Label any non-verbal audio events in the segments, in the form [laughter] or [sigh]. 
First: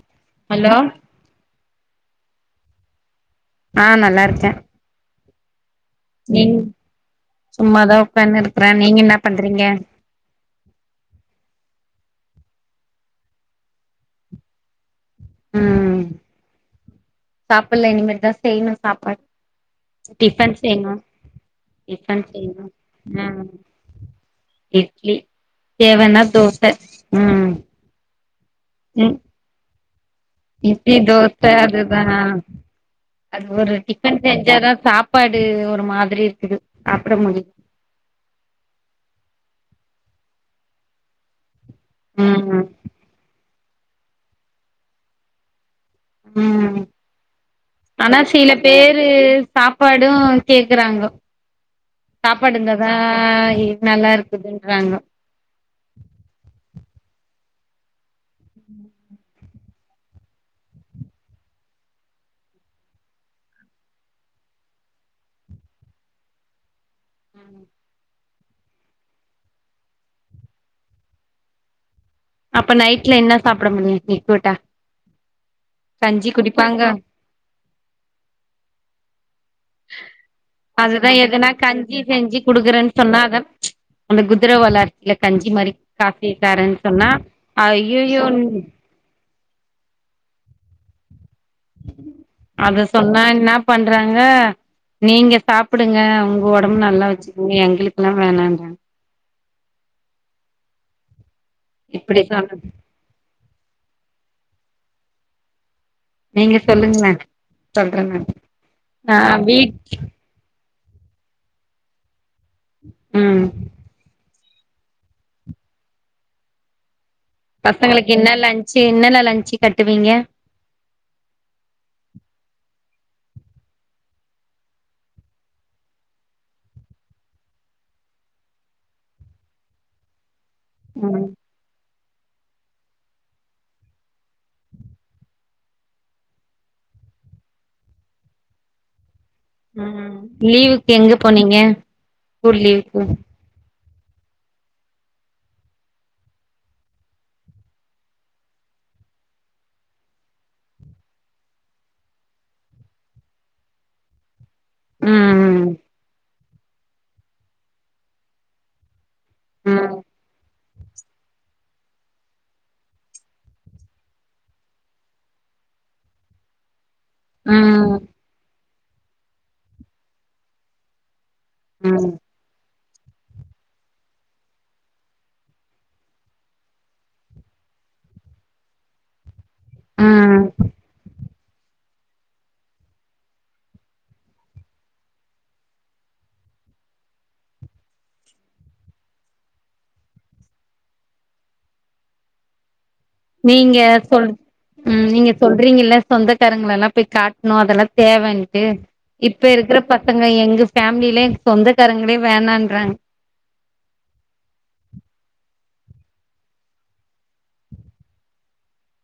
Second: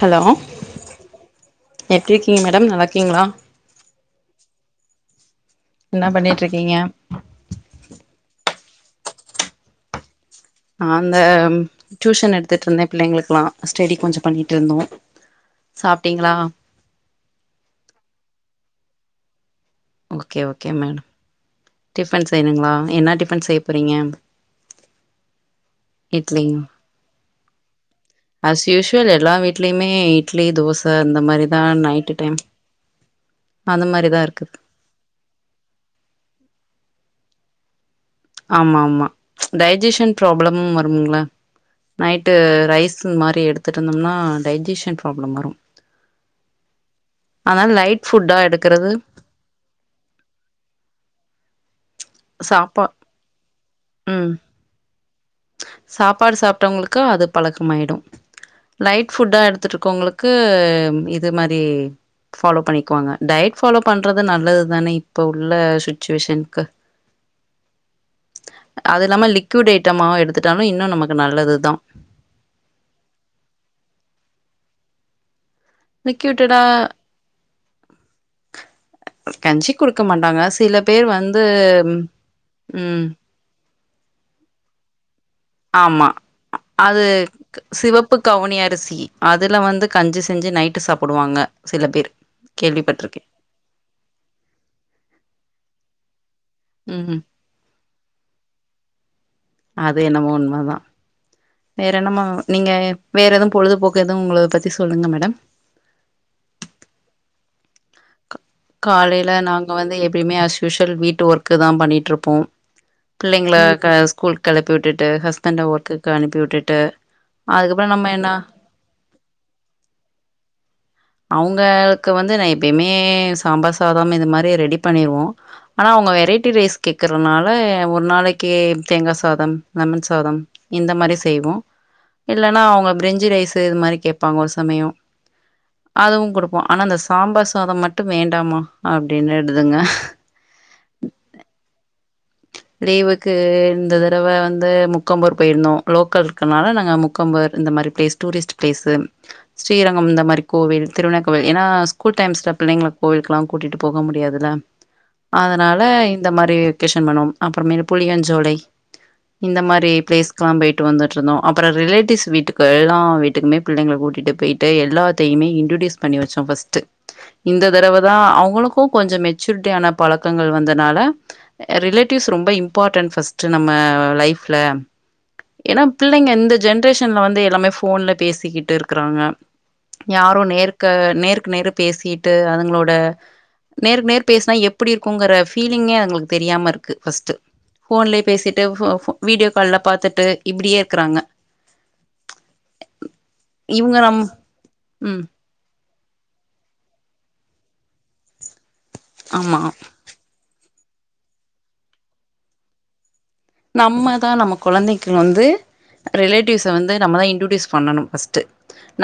Hello hello எப்டி இருக்கீங்க madam நல்லாருகீங்ளா ஆ நல்லாருக்க என்னா பண்ணிட்ருக்கீங்க சும்மாதா உக்கான்னுருக்குறே நீங்க என்ன பண்றீங்க நா அந்த டியூஷன் எடுத்துட்ருந்தே பிள்ளைங்களுலா ஸ்டடி கொஞ்சோ பண்ணிட்ருந்தோ ம் சாப்டீங்களா சாப்பல்ல இனிமேலுதா செய்யணு சாப்பாடு ஓகே டிபன் ஓகே செய்யணு மேடம் டிஃபன் செய்யணுங்களா என்னா ம் டிஃபன் செய்ய போறீங்க இட்லி தேவன்னா இட்லி தோச ம் ம் இட்லிமேட் இட்லி தோச அதுதா டைம் அது ஒரு அந்த மாரிதா டிபன் இருக்குது செஞ்சாதா சாப் சப்பாடு ஒரு மாதிரி இருக்குது சப்பட முடிய ஆமா ஆமா டைஜஷன் ப்ராப்பளமும் வருங்கள நைட்டு ம் ரைஸ் இந்த மாரி எடுத்துட்ருந்தோம்னா டைஜஷன் ப்ராப்பள வரும் ம் ஆனால. லைட் ஆனா ஃபுட்டா சில எடுக்கிறது பேரு சாப்பாடு கேக்குறாங்கோ சாப்பாடு சாப்பா இருந்தாதா நல்லா ம் இருக்குதுன்றாங்கோ சாப்பாடு சாப்டவங்களுக்கு அது பழக்கமாயிடு லைட் ஃபுட்டா எடுத்துட்ருக்குறவங்களுக் க்கு இது மாரி ஃபாலோ பண்ணிக்குவாங்க டயட் ஃபாலோ பண்றது நல்லது தானே இப்ப உள்ள சுச்சுவேஷனுக்கு [inaudible] அது இல்லாம லிக்விட் ஐட்டமாவு எடுத்துட்டாலு இன்னு நமக்கு நல்லதுதா அப்ப நைட்ல என்ன சாப்ட முடியு நீ லிக்விட்டா கஞ்சி லிக்விட்டடா குடிப்பாங்க கஞ்சி குடுக்க மாட்டாங்க சில பேர் அதுதா வந்து எதுனா கஞ்சி செஞ்சு குடுக்குறேன்னு ம் சொன்னா அத அந்த குதிர வளர்ச்சியில கஞ்சி மாரி ஆமா காசிட்டாருன்னு அது சொன்னா ஐய்யய்யோ அதில வந்து கஞ்சி செஞ்சு நைட்டு சாப்டுவாங்க சில பேர் அத சொன்னா கேள்விப்பட்ருக்கே என்ன பண்றாங்க நீங்க சாப்டுங்க உங்க ஒடம்பு நல்லா ம் வச்சு நீ எங்களுக்கெல்லா வேணான்றா அது என்னமோ உண்ம தா வேற இப்டி என்னமா சொன்ன நீங்க வேற எதவு பொழுதுபோக்கு எதுவு உங்கள பத்தி சொல்லுங்க மேடம் நீங்க சொல்லுங்லே சொல்றே நானு காலேல ஆ நாங்க வீட் வந்து எப்பையுமே அசயூஷல் வீட்டு ஒர்க்கு தா பண்ணிட்ருப்போம் ம் பிள்ளைங்கல க ஸ்கூல்க்கு கெளப்பி விட்டுட்டு ஹஸ்பண்ட ஒர்க்குக்கு அனுப்பி விட்டுட்டு அதுக்கப்புறம் பசங்களுக்கு நம்ம என்ன லன்ச்சு என்னென்னா லன்ச்சு கட்டுவீங்க அவங்களுக்கு வந்து நா எப்பயுமே சாம்பார் சாதம் இது மாரி ரெடி பண்ணிருவோ ஆனா அவங்க வெரைட்டி ரைஸ் கேக்கறனால ஒரு நாளைக்கு தேங்கா சாதம் லெமன் சாதம் இந்தமாரி ம் செய்வோ இல்லன்னா அவுங்க பிரிஞ்சி ரைஸு இதுமாரி கேப்பாங்க ஒரு சமயோ அதுவு குடுப்போ ஆனா இந்த சாம்பார் சாதோ மட்டு வேண்டாமா அப்டின்னுடுதுங்க லீவுக்கு எங்க போனீங்க லீவுக்கு கு இந்த தடவ வந்து முக்கம்பூர் போய்ருந்தோ லோக்கல் இருக்கனால நாங்க முக்கம்பூர் இந்தமாரி பிளேஸ் டூரிஸ்ட் பேசு ஸ்ரீரங்கம் இந்தமாரி கோவில் திருவிண கோவில் எனா ஸ்கூல் டைம்ஸ்ல பிள்ளைங்கள கோவிலுக்கல்லா கூட்டிட்டு போக முடியாதுல ம் அதனால இந்தமாரி வெக்கேஷன் பண்ணோ அப்புறோ மேல் புளியஞ்சோலை இந்தமாரி ம் ப்ளேஸ்க்குலா போய் ட்டு வந்துட்ருந்தோ அப்புறோ ரிலேட்டிவ்ஸ் வீட்டுக்கு எல்லா வீட்டுக்குமே பிள்ளைகள கூட்டிட்டு பேய்ட்டு எல்லாத்தையுமே இன்ட்ரோட்யூஸ் பண்ணி வெச்சோ ஃபஸ்ட்டு இந்த ம் தடவதா அவுங்களுக்கு கொஞ்சோ மெச்சூரிட்டியான பழக்கங்கள் வந்தனால ம் ரிலேட்டிவ்ஸ் ரொம்ப இம்பாட்டன்ட் ஃபஸ்ட்டு நம்ம லைஃப்ல எனா பிள்ளைங்க இந்த ஜென்ரேஷன்ல வந்து எல்லாமே போன்ல பேசிக்கிட்டு இருக்குறாங்க யாரோ ம் நேருக்கு நேருக்கு நேரு பேசிட்டு அதுங்களோட நேருக்கு நேர் பேசினா எப்டி இருக்குங்கற பீலிங்கே அதுங்களுக்கு தெரியாம இருக்கு ஃபஸ்ட்டு ஃபோன்லயே பேசிட்டு ஃபோ ஃபோ வீடியோ கால்ல பாத்துட்டு இப்டியே இருக்கறாங்க நீங்க இவங்க நம் சொல் ம் நீங்க சொல்றீங்கல்ல சொந்தக்காரங்களல்லா போய் காட்ணு அதல்லா தேவன்ட்டு இப்ப ஆமா. இருக்குற ப சங்க எங்க ஃபேமிலில எங் சொந்தக்காரங்களே வேணான்றாங் நம்மதா நம்ம கொழந்தைக்கு வந்து ரிலேட்டிவ்ஸ வந்து நம்மதா இன்ட்ரோடியூஸ் பண்ணனு ஃபஸ்ட்டு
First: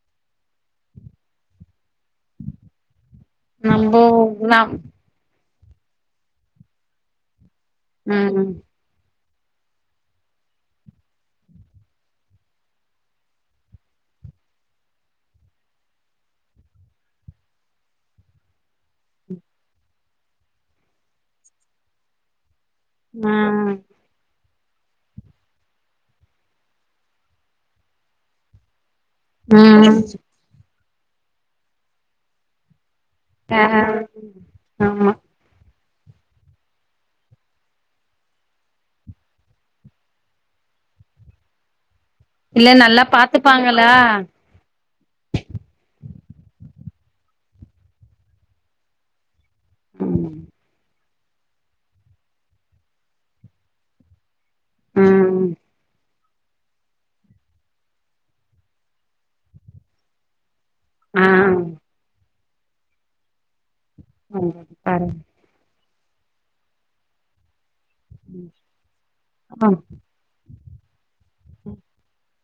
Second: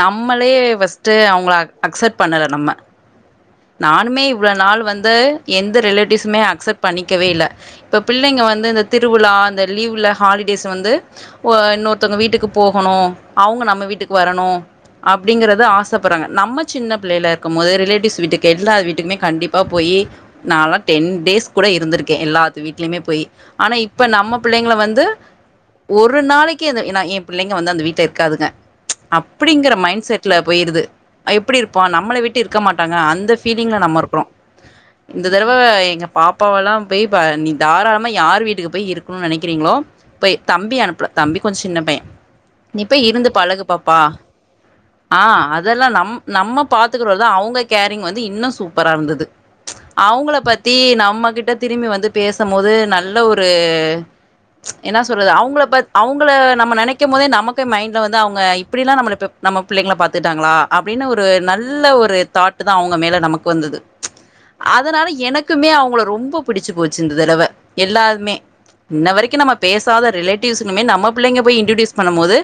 நம்மளே ஃபஸ்ட்டு அவுங்கள அக்சட் பண்ணல நம்ம நம்போ நானுமே இவ்ளோ நாம் நாள் வந்து எந்த ரிலேட்டிவ்ஸுமே அக்சப்ட் பண்ணிக்கவே இல்ல இப்ப பிள்ளைங்க ம் வந்து இந்த திருவுழா இந்த லீவ்ல ஹாலிடேஸ் வந்து ஒ இன்னொருத்தங்க வீட்டுக்கு போகணு அவுங்க நம்ம வீட்டுக்கு வரணு அப்டிங்கறத ஆசப்பட்றாங்க நம்ம சின்ன பிள்ளைல இருக்கும்மோது ரிலேட்டிவ்ஸ் வீட்டுக்கு எல்லார் வீட்டுக்குமே கண்டிப்பா போயி நாலா டென் டேஸ் கூட இருந்துருக்கே எல்லாத்து வீடலியுமே போயி ஆனா ம் இப் இப்ப நம்ம பிள்ளைங்கள வந்து ஒரு நாளைக்கு அந்த எனா எ பிள்ளைங்க வந்து அந்த வீட்ல இருக்காதுங்க அப்டிங்கற ம் மைண்ட் செட்ல போய்ருது எப்டி இருப்போ நம்மள விட்டு இருக்க மாட்டாங்க அந்த ஆ ஃபீலிங்ல நம்ம இருக்குறோ ஆமா இந்த தடவ எங்க பாப்பாவல்லா போய் ப நீ தாராளமா யார் வீட்டுக்கு போய் இருக்குனு நெனைக்கிறீங்ளோ போய் தம்பி அனுப்புல தம்பி கொஞ்சோ சின்ன பைய இல்ல நீ நல்லா போய் இருந்து பழகு பாத்துப்பாங்களா பாப்பா ஆ அதெல்லா நம் நம்ம பாத்துக்குறதோட அவுங்க கேரிங் வந்து இன்னு சூப்பரா இருந்தது அவுங்கள ம் பத்தி நம்மகிட்ட திரும்பி வந்து பேசம்மோது நல்ல ஒரு என்ன சொல்றது ம் அவங்கள பத் அவுங் கள நம்ம நெனைக்கும்மோதே நமக்கே மைண்ட்ல வந்து அவுங்க இப்டிலா நம்மள ப நம்ம புள்ளைங்கள பாத்துட்டாங்ளா அப்டினு ஆ ஒரு நல்ல ஒரு தாட்டுதா அவுங்க மேல நமக்கு வந்தது அதனால பரவால்ல எனக் குமே அவுங்கள ரொம்ப புடிச்சி போச்சு இந்த தடவ எல்லாமே ம் இன்ன வரைக்கு நம்ம ஆ பேசாத ரிலேட் டீவ்ஸ்னுமே நம்ம புள்ளைங்க போய் இன்டர்டியூஸ் பண்ணம்மோது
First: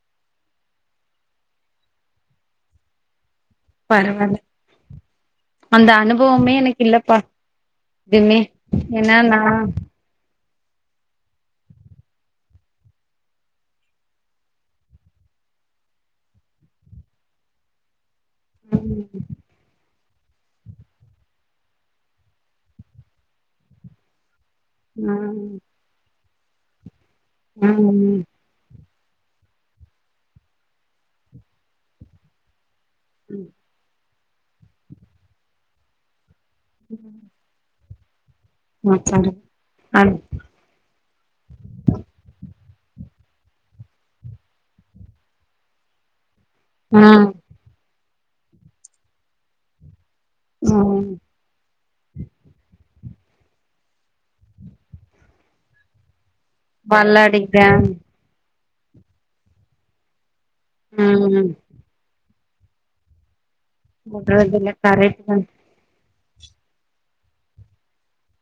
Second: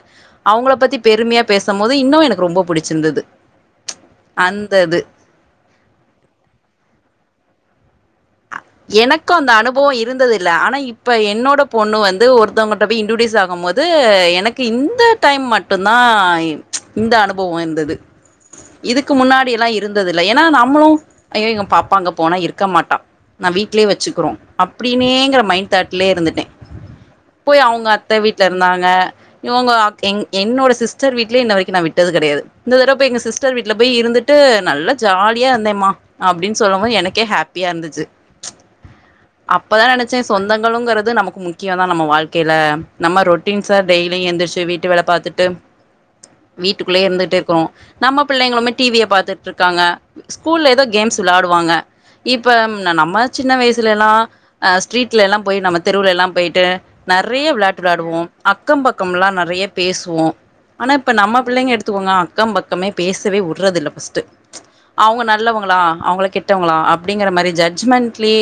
அவுங்கள பத்தி பெருமையா பேசம்மோது இன்னு எனக்கு ரொம்ப புடிச்சிருந்தது பரவால்ல அந்த இது அந்த அனுபவமே எனக்கு இல்லப்பா எதுமே எனக்கு அந்த அனுபொ இருந்துது ல ஆனா இப்ப என்னோட பொண்ணு வந்து ஒருத்தவங்கட்ட போய் இன்டுடிஸ் ஆகும்போது எனக்கு இந்த டைம் மட் ட்டுன்தா இன் இந்த அனுபவோ இந்தது இதுக்கு ம் முன்னாடி எல்லா இருந்தது இல்ல ஏன்னா நம்மளு ஐய்யோ எங்க பாப்பா அங்க போனா இருக்க மாட்டா நா வீட்லே வெச்சுக்குறோ ம் அப்டின்னேங்கிற மைண்ட் தாட்லே இருந்துட்டே போய் அவ்ங்க அத்த விட் ட்ல இருந்தாங்க இவ்ங்க ஆக் என் என்னோட சிஸ்டர் வீட்லே இன்ன வரைக்கு நா விட்டது கெடையாது இந்த தரவ போய் எங்க ம் சிஸ்டர் வீட்ல பெய் இருந்துட்டு நல்லா ஜாலியா இருந்தேம்மா அப்டின் சொல்லும் போது எனக்கே ஹாப் ப்பியா இருந்திச்சு [unintelligible] அப்பதா அத் நெனச்சே சொந்தங் களுங்கறது நமக்கு முக்கியதா நம்ம வாழ்க்கைய்ல நம்ம ரொட்டீன்ஸ டெய்லியு எந்திர்ஷு வீட்டு வேல பாத்துட்டு வீட்டுக்குள்ளே ம் இருந்துட்டே இருக்கோ நம்ம பிள்ளைங்களுமே டிவிய பாத்துட்ருக்காங்க ஸ்கூல்ல ஏதோ ம் கேம்ஸ் விளாடுவாங்க இப்பம் ந நம்மத் சின்ன வயசுலேலா அ ஸ்ட்ரீட்ல எல்லாம் போய் நம்ம தெருவுல எல்லாம் போய்ட் டு நறையா பல்லாடிக்தா விளையாட்டு விளாடுவோ அக்கம் பக்கம்லா நறைய பேசுவோ ஆனா இப்ப நம்ம ம் பிள்ளைங்க எடுத்துக்கோங்கா க்கம் பக்கமே பேசவே உட்றதில்ல பஸ்ட்டு விட்றதில்ல கரெக்ட் அவ்ங்க தா நல்லவங்களா அவ்ங்கள கெட் ட்டவங்களா அப்டிங்கிற மாரி ஜட்மெண்ட்லே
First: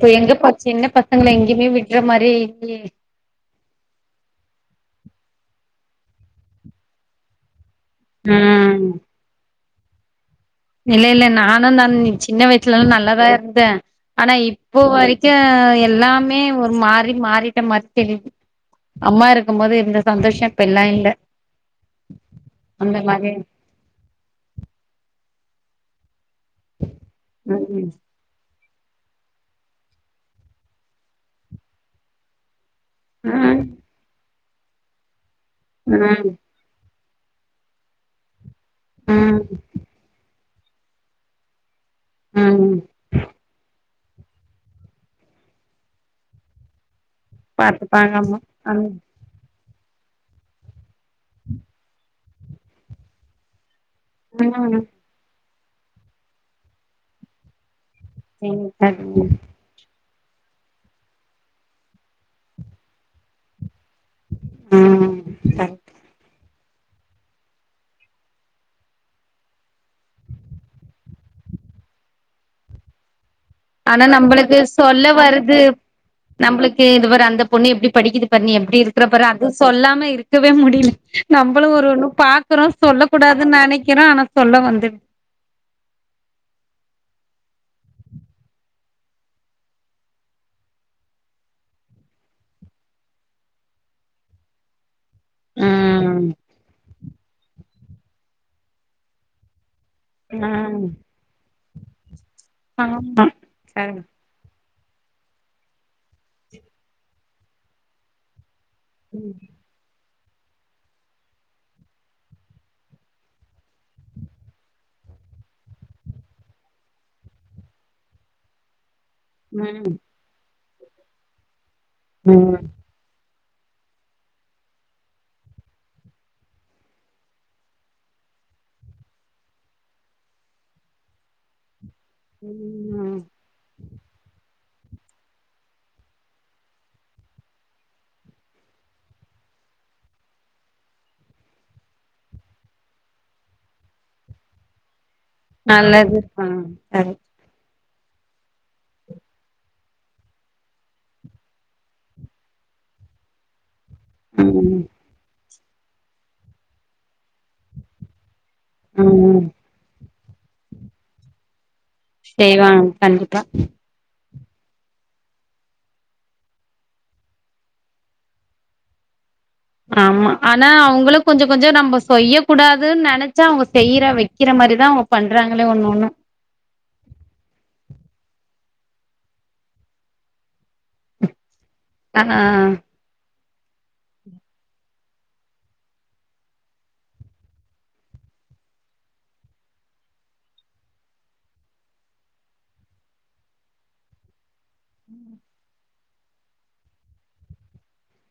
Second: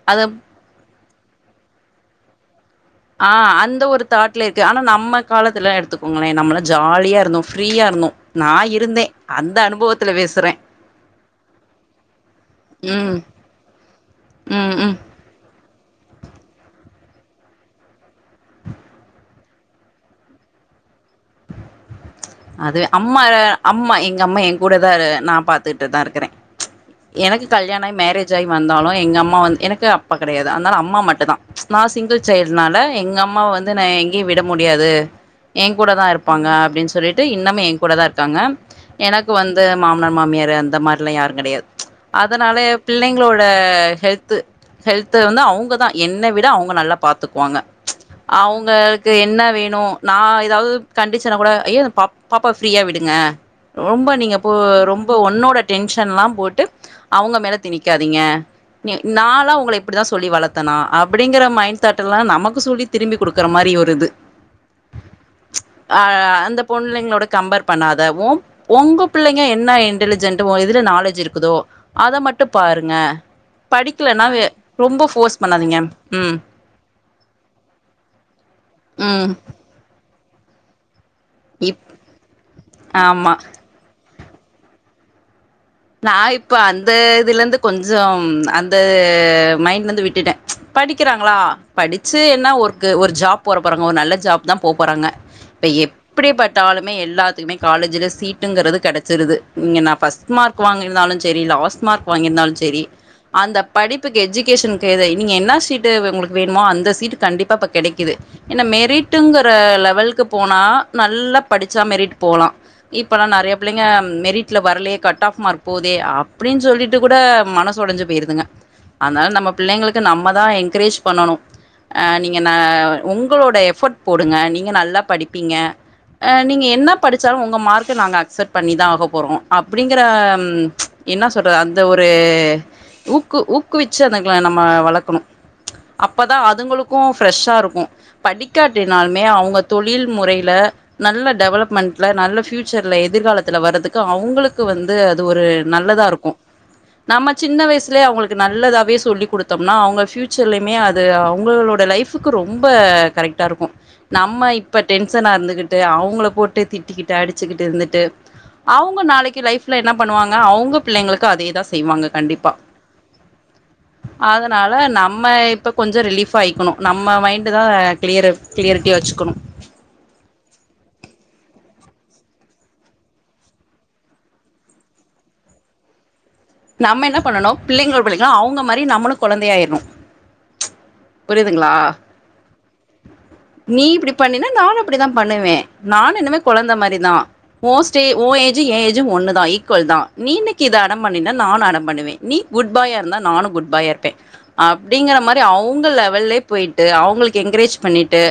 தே அது எங்கப்பா சின்ன பசங்கள எங்க்யுமே விட்ற மாரே இல்லியே அ அந்த ஒரு தாட்ல இருக்கு ஆனா நம்ம காலத்துல எடுத்துக்கோங்களே நம்மல்லா ஜாலியா இருந்தோம் ஃப்ரீயா இருந்தோ நா ம் இருந்தே அந்த அனுபவத்துல பேசுறே இல்ல இல்ல நானு தன் நி சின்ன வயசுலலா ம் நல்லாதா இருந்தே ஆனா ம் இப்போ ம் வரிக் க்ய எல்லாமே ஒரு மாறி மாறிட்ட மாற் தெரிது அம்மா இருக்கும்போது இருந்த சந்தோஷ இப்ப எல்லா இல்ல அது அந்த அம்மா மாரி [unintelligible] அம்மா எங்கம்மா என் கூடதா இரு நா பாத்துட்டு தா இருக்குறே எனக்கு கல்யாண் ம் ஆய் மேரேத் ஜாய் வந்தாலு எங்க அம்மா வந் எனக்கு அப்பா கிடையாது அதனால அம்மா மட்டுதா நா சிங்கிள் ச்சயிற்னால எங்க அம்மாவ் ம் வந்து நா எங்க்யு விட முடியாது என் கூட தான் இருப்பாங்க அப்டின் சொல்லிட் தே இன்னமே என் கூட தா இருக்காங்கம் ம் எனக்கு ம் வந்து மாமனா மாமியாரு அந்த மாறில்லா யார் கெடையாத் அதனாலே ம் பிள்ளைங்ளோட ஹெல்த்து ஹெல்த்து வந்நு அவ்ங்க தா என்ன விட அவங்க நல்லாப் பாத்துக்வாங்க பாத்துப்பாங்க ஆமா அந் அவங்கள்க்கு என்ன வேண் ணு நா ஏதாவு கண்டிச்சனாக் கூட ஐயோ ந பாப் பாப்பாவ் ஃப்ரீயா விடுங்க ரொம்ப நீங்க போ ம் ரொம்ப ஒன்னோட டென்ஷன்ல்லா போட்டு அவுங்க மேல திணிக்காதீங்க ம் நீ நாலா உங்களைப் ப்படிதா சொல்லி வளத்தனா அப்டிங்கிற மைண்ட தாட் எல்லா நமக்கு சொல்லி திரும்பி குடுக்குற மாறி ஓர் ருத்து கரெக்ட் அ அந்த பொன்ளைங்களோட கம்பேர் பண்ணாத ஓம் ஒங்க பிள்ளைங்க என்ன இன்டெலிஜென்ட் உ இதுல நாலேஜ் இருக்குதோ அத மட்டு பாருங்க ஆனா படிக்கலனா நம்பளுக்கு ரொம்ப சொல்ல ஃபோர்ஸ் வருது பண்ணாதீங்க ம் நம்ப்ளுக்கு இது பார் அந்த பொண்ணு எப்படி படிக்குது பார் நீ எப்டி இருக்குறப் பாரு ம் அதுஸ் தொல்லாம இருக்கவே முடில நம்பளு இப் ஒரு ஒண்ணு பாக்கறோ சொல்ல ஆமா கூடாது நனைக்கிற ஆனா தொல்ல வந்து நா இப்ப அந்த இதுலந்து கொஞ்சம் அந்த மைண்ட்லந்து விட்டுட்டே படிக்கிறாங்களா படிச்சு என்ன ஒர்க்கு ஒரு ஜாப் போற போறாங்க ஒரு நல்ல ஜாப் தா போ போறாங்க இப்ப ம் எப்டிப் பாத்தாலுமே எல்லாத்துக்குமே காலேஜுல சீட்டுங்கிறது கெடச்சிருது இங்க நா பர்ஸ் ட் மார்க் ம் வாங்கியிருந்தாலும் செரி லாஸ்ட் மார்க் வாங்கியிருந்தாலும் செரி ஆமா அந்த கரெக்ட் படிப்புக் எஜுகேஷன் தேவை நீங்க என்னா சீட்டு உங்களுக்கு வேணுமோ அந்த சீட்டு கண்டிப்பா இப்ப கெடக்குது என்ன மேல் வீட்டுங்கிற லெவல்க்கு போனா நல்லா படிச்சா மெரிட் போலாம் இப்பல்லாம் நெறைய புள்ளைங்க மெரிட்ல வரலையே கட் டாஃப் மார்க் போதே அப்டின்னு சொல்லிட்டு கூட மனசு ஒடஞ்சு போயிடுதுங்க அதனால நம்ம ம் பிள்ளைங்களுக்கு நம்ம தான் என்கரேஜ் பண்ணணும் அ நீங்க நா ம் உங்களோட எஃபர்ட் போடுங்க நீங்க நல்லா படிப்பீங்க ஆ நீங்க என்ன படிச்சாலும் உங்க மார்க்க நாங்க அக்செப்ட் பண்ணிதா ஆக போறோ அப்டி அடிங்கிற என்ன சொல்றது அந்த ஒரு ம் ஊக்கு ஊக் குவிச்சு தா அதுங்கள நம்ம வளரக்கணு அப்போதான் அதுங்களுக்கும் ஃப்ரெஷ்ஷாகருக்கு படிக்காட்டினாலுமே அவங்க தொழில் முறைல நல்ல டெவலப்மெண்ட்ல நல்ல பஃயூச்சர்ல எதிர்காலத்துல வர்றதுக்கு அவ்ங்களுக்கு வந்து அது ஒரு நல்லது நல்லதாருக்கும் ஆ கரெக்ட் நம்ம சின்ன வயசுலயே அவங்களுக்கு நல்லதாவே சொல்லி் கொடுத்தோம்னா அவுங்க ஃபயூச்சர்லேயுமே அது அவங்களோட லைஃப் க்கு ரொம்ப கரெக்டா இருக்கு நம்ம ம் இப்ப டென்ஷனா இருந்துகிட்டு அவங்கள போட்டு திட்டிக்கிட்டு அடிச்சுக்கிட்டு இருந்துட்டு அவுங்க நாளைக்கு ம் லைஃப்ல என்ன பண்ணுவாங்க அவுங்க பிள்ளைங்களுக்கு அதே தா செய்வாங்க கண்டிப்பா. செய்வான் கண்டிப்பா அதனால நம்ம இப்ப கொஞ்சோ ரிலீஃபா ஆயிக்கணு நம்ம மைண்டு தா கிளியரு கிளியர்ட்டி வச்சுக்கணு ஆமா ஆனா அவங்களுக்கு கொஞ்சோ கொஞ்சோ நம்ம செய்ய கூடாதுன்னு நெனச்சா அவ்ங்க செய்யற வக்கிற மாறிதான் பண்றாங்களே ஒண்ணு ஒண்ணு நம்ம என்ன பண்ணனு பிள்ளைங்களு பிள்ளைங்களு அவுங்க மாறி நம்மளும் கொழந்தை ஆயிரணு புரியுதுங்களா ஆ ஆ நீ இப்டி பண்ணினா நானு அப்டி தா பண்ணுவே நானு இனிமே கொழந்த மாரிதா ஓஸ்டே ஓ ஏஜ் ஏ ஏஜ் ஒண்ணு தான் ஈக்குவல் தான் நீ இன்னக்கீ இது அடம் பண் நானு அடம் பண்ணுவே நீ குட் பாயாருந்தா நானு குட் பாயாருப்பே அப்டிங்கற மாதிரி அவுங்க லெவல்லயே போயிட்டு அவ்ங்களுக்கு என்கரேஜ் பண்ணிட்டு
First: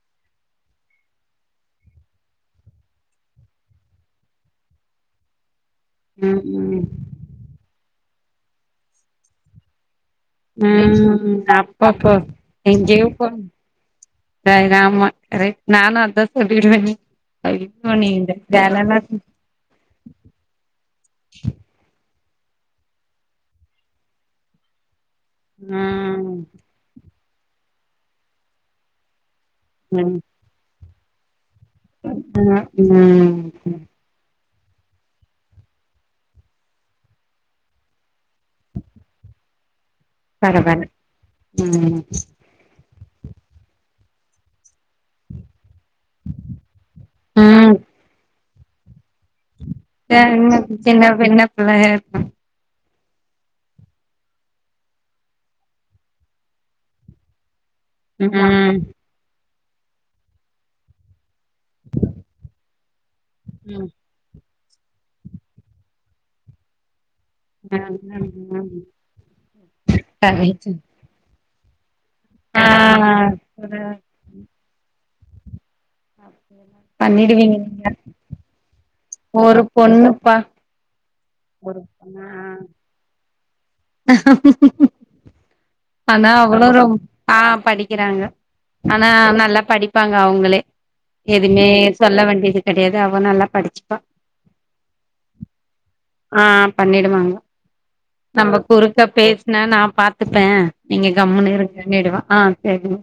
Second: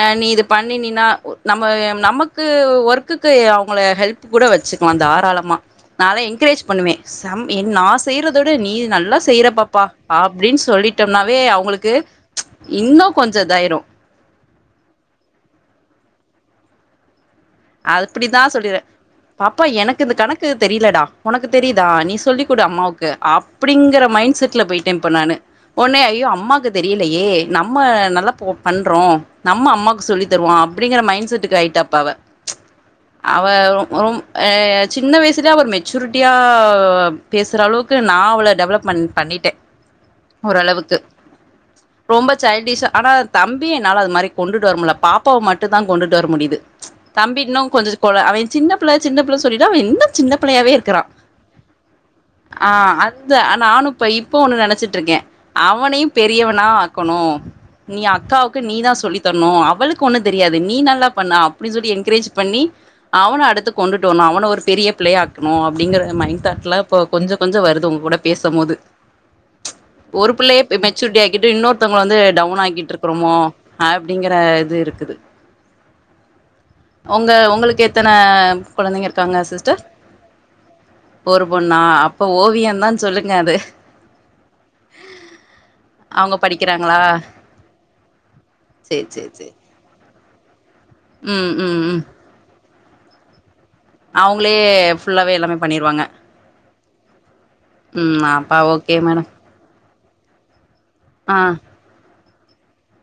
ஆ நீ இது பண்ணினா நம்ம நமக்கு ஒர்க்குக்கு அவங்கள ஹெல்ப் கூட வச்சுக்கலா தாராளமா நா எல்லா ம் என்கரேஜ் ம் பண்ணுவேன் செம் என் நா செய்யறதோட நீ நல்லா செய்ற பாப்பா அப்டின்னு ம் சொல்லிட்டோம்னாவே அவங்களுக்கு அப்பப்போ இன்னு கொஞ்சோ இதாயிரும் தய் ராமா கரெக்ட் நானு அத சொல்லிடுவே அப்டிதா சொல்லி [unintelligible] பாப்பா எனக்கு இந்த கணக்கு தெரியலடா உனக்கு தெரியுதா நீ சொல்லி கொடு அம்மாவுக்கு அப்டிங்குற மைண்ட் செட்ல போய்ட்டே இப்ப நானு ஒன்னே ஐயோ ம் அம்மாக்கு தெரியலையே நம்ம நல்லா பண்றோ நம்ம அம்மாக்கு சொல்லி தர்வோ அப்டிங்கிற மைண்ட் செட்டுக்கு ஆயிட்டா ஆ [inaudible] அவ ரொம் அ சின்ன வயசுலயே அவர மெச்சூரிட்டியா பேசுற அளவுக்கு நா அவள டெவலப்மென் பண்ணிட்டே பரவால்ல ஓரளவுக்கு ம் ரொம்ப சைல்டிஷ் ஆனா தம்பி என்னால அது மாதிரி கொண்டுட்டு வர முடியல பாப்பாவ மட்டும் தா கொண்டுட்டு வர முடியுது தம்பினும் ம் கொஞ்சது போல அவே சின்ன பிள்ள சின்ன பிள்ள ஸ் சொல்லிதா அவ இன்னு சின்ன சரிங்க பிள்ளையாவே இருக்கறா சின்ன சின்ன பிள்ளையா இருக்கு ஆ அந்த நானு இப்ப இப்ப ஒண்ணு நெனச்சிட்ருக்கே அவனையு பெரியவனா ஆக்கணு நீ ம் அக்காவுக்கு நீ ம் தா சொல்லி தர்னு அவளுக்கு ஒண்ணு தெரியாது நீ நல்லா பண்ண அப்டி சொல்லி என்கரேஜ் பண்ணி அவன அடுத்து கொண்டுட் டோனா அவன ஒரு பெரிய பிள்ளைய ஆக்கணு அப்டிங்கற மைண்ட தாட்ல கொஞ்சம் கொஞ்சம் வருது ம் உங்க கூட ம் பேசும் ம் போது ஒரு பிள்ளையே கரெக்ட். ம் மெச் சூரிட்டி ஆக்கிட்டு இன்னொருத்தவங்க வந்து டவுன் ஆக்கிட்டு இருக்கிறோமோ ஆ அப்டிங்கிற இது இருக்குது அப்பயெல்லா உங்க உங்களுக்கு எத்தன கொழந்தைங்க இருக்காங்க ஒரு சிஸ்டர் பொண்ணுப்பா ஒரு பொண்ணா அப்ப ஓவியந் தான்னு சொல்லுங்க அது ஆஹ [unintelligible] ஆனா அவங்க அவளோ ரொம் படிக்கிறாங்களா ஆ படிக்கறாங்க சேரி ஆனா சேரி சேரி நல்லா படி ப்பாங்க அவங்களே ம் எதுவுமே ம் ம் சொல்ல வேண்டியது கெடையாது அவ நல்லா படிச்சுப்பா அவங்களே ஃபுல்லாவே எல்லாமே பண்ணிருவாங்க ஆ பண்ணிடுவாங்க ம் அப்ப ஓ பேசுன நா பாத்துப்பே நீங்க ஆ கம்முன்னு இருங்கன்னிடுவா அ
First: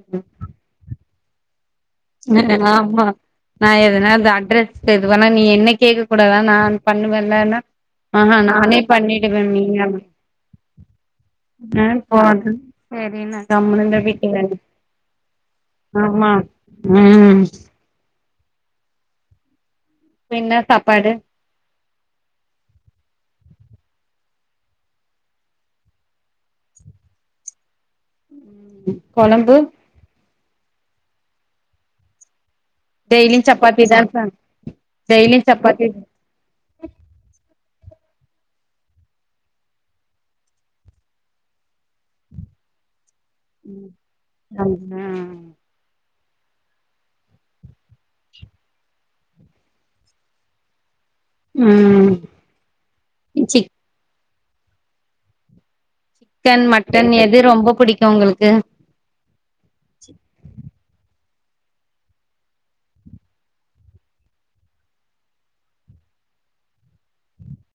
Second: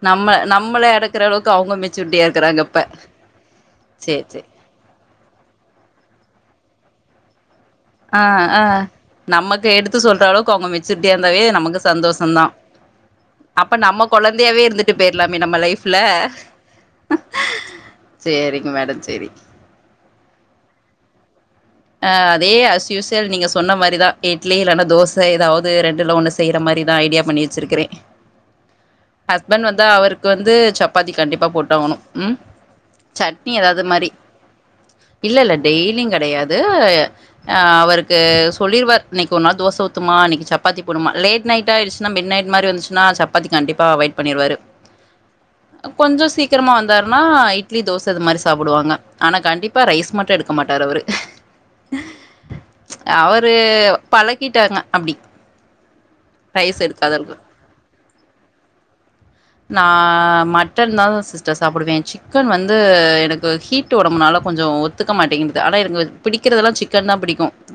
நம்ம நம்மள அடக்கற அளவுக்கு அவங்க மெச் ஆ ஆமா நா எதுனா சேர் அந்த சேர் அட்ரஸ் எதுவேனா நீ என்ன கேக்க கூடாதா நான் பண்ணுவேல்லனா அ அ நமக்கு எடுத்து அப்டி சொல்ற அளவுக்கு அவங்க மெச்சுரிட்டியா இருந்தாவே நமக்கு ஆ சந்தோஷந்தா போது செரி நா அப்ப கம்முனு இந்த நம்ம வீட்டு வேல கொழந்தையாவே இருந்துட்டு போயிரலாமே நம்ம லைஃப்ல ஆமா ம் இப்ப சேரிங்க மேடம் செரி ப்ப என்ன சாப்பாடு ஆஅதே ஆஸ்யூசயல் நீங்க சொன்ன மாதிரிதா இட்லி இல்லன்னா தோசை ஏதாவது ரெண்டுல்ல ஒண்ணு செ செய்யற மாரிதா ஐடியா பண்ணி வெச்சிருக்கறே கொழம்பு ஹஸ்பண்ட் வந்தா அவருக்கு வந்து சப்பாத்தி கண்டிப்பா போட்டாவணு ம் டெய்லியு சட்னி ஏதாவது சப்பாத்தி தா மாரி ச இல்ல டெய்லியு இல்ல சப்பாத்தி டெய்லியு கெடையாது அவருக்கு சொல்லிடுவாரு இன்னைக்கு ஒரு நா தோச ஊத்துமா இன்னைக்கு சப்பாத்தி போடுமா லேட் ஆயிடுச்சுன்னா மிட் நைட் மாரி வந்துச்சுன்னா சப்பாத்தி கண்டிப்பா அவாய்ட் பண்ணிருவாரு கொஞ்சோ சீக்கிரமா வந்தாருன்னா இட்லி தோச இது மாரி சாப்புடுவாங்க ஆனா கண்டிப் பா ரைஸ் மட்டு எடுக்க மாட்டாரு அவரு ம் அவரு பழக்கிட்டாங்க அப்டி சிக்கன் ரைஸ் மட்டன் எடுக்காதவர்கள் எது ரொம்ப புடிக்கும் உங்களுக்கு நா மட்டன்தாங்க சிஸ்டர் சாப்புடுவே சிக்கன் வந்து எனக்கு ஹீட் உடம்புனால கொஞ்சம் ஒத்துக்க மாட்டேங்குது ஆனா எனக்கு பிடிக்கிறதெல்லா சிக்கன் தா பிடிக்கு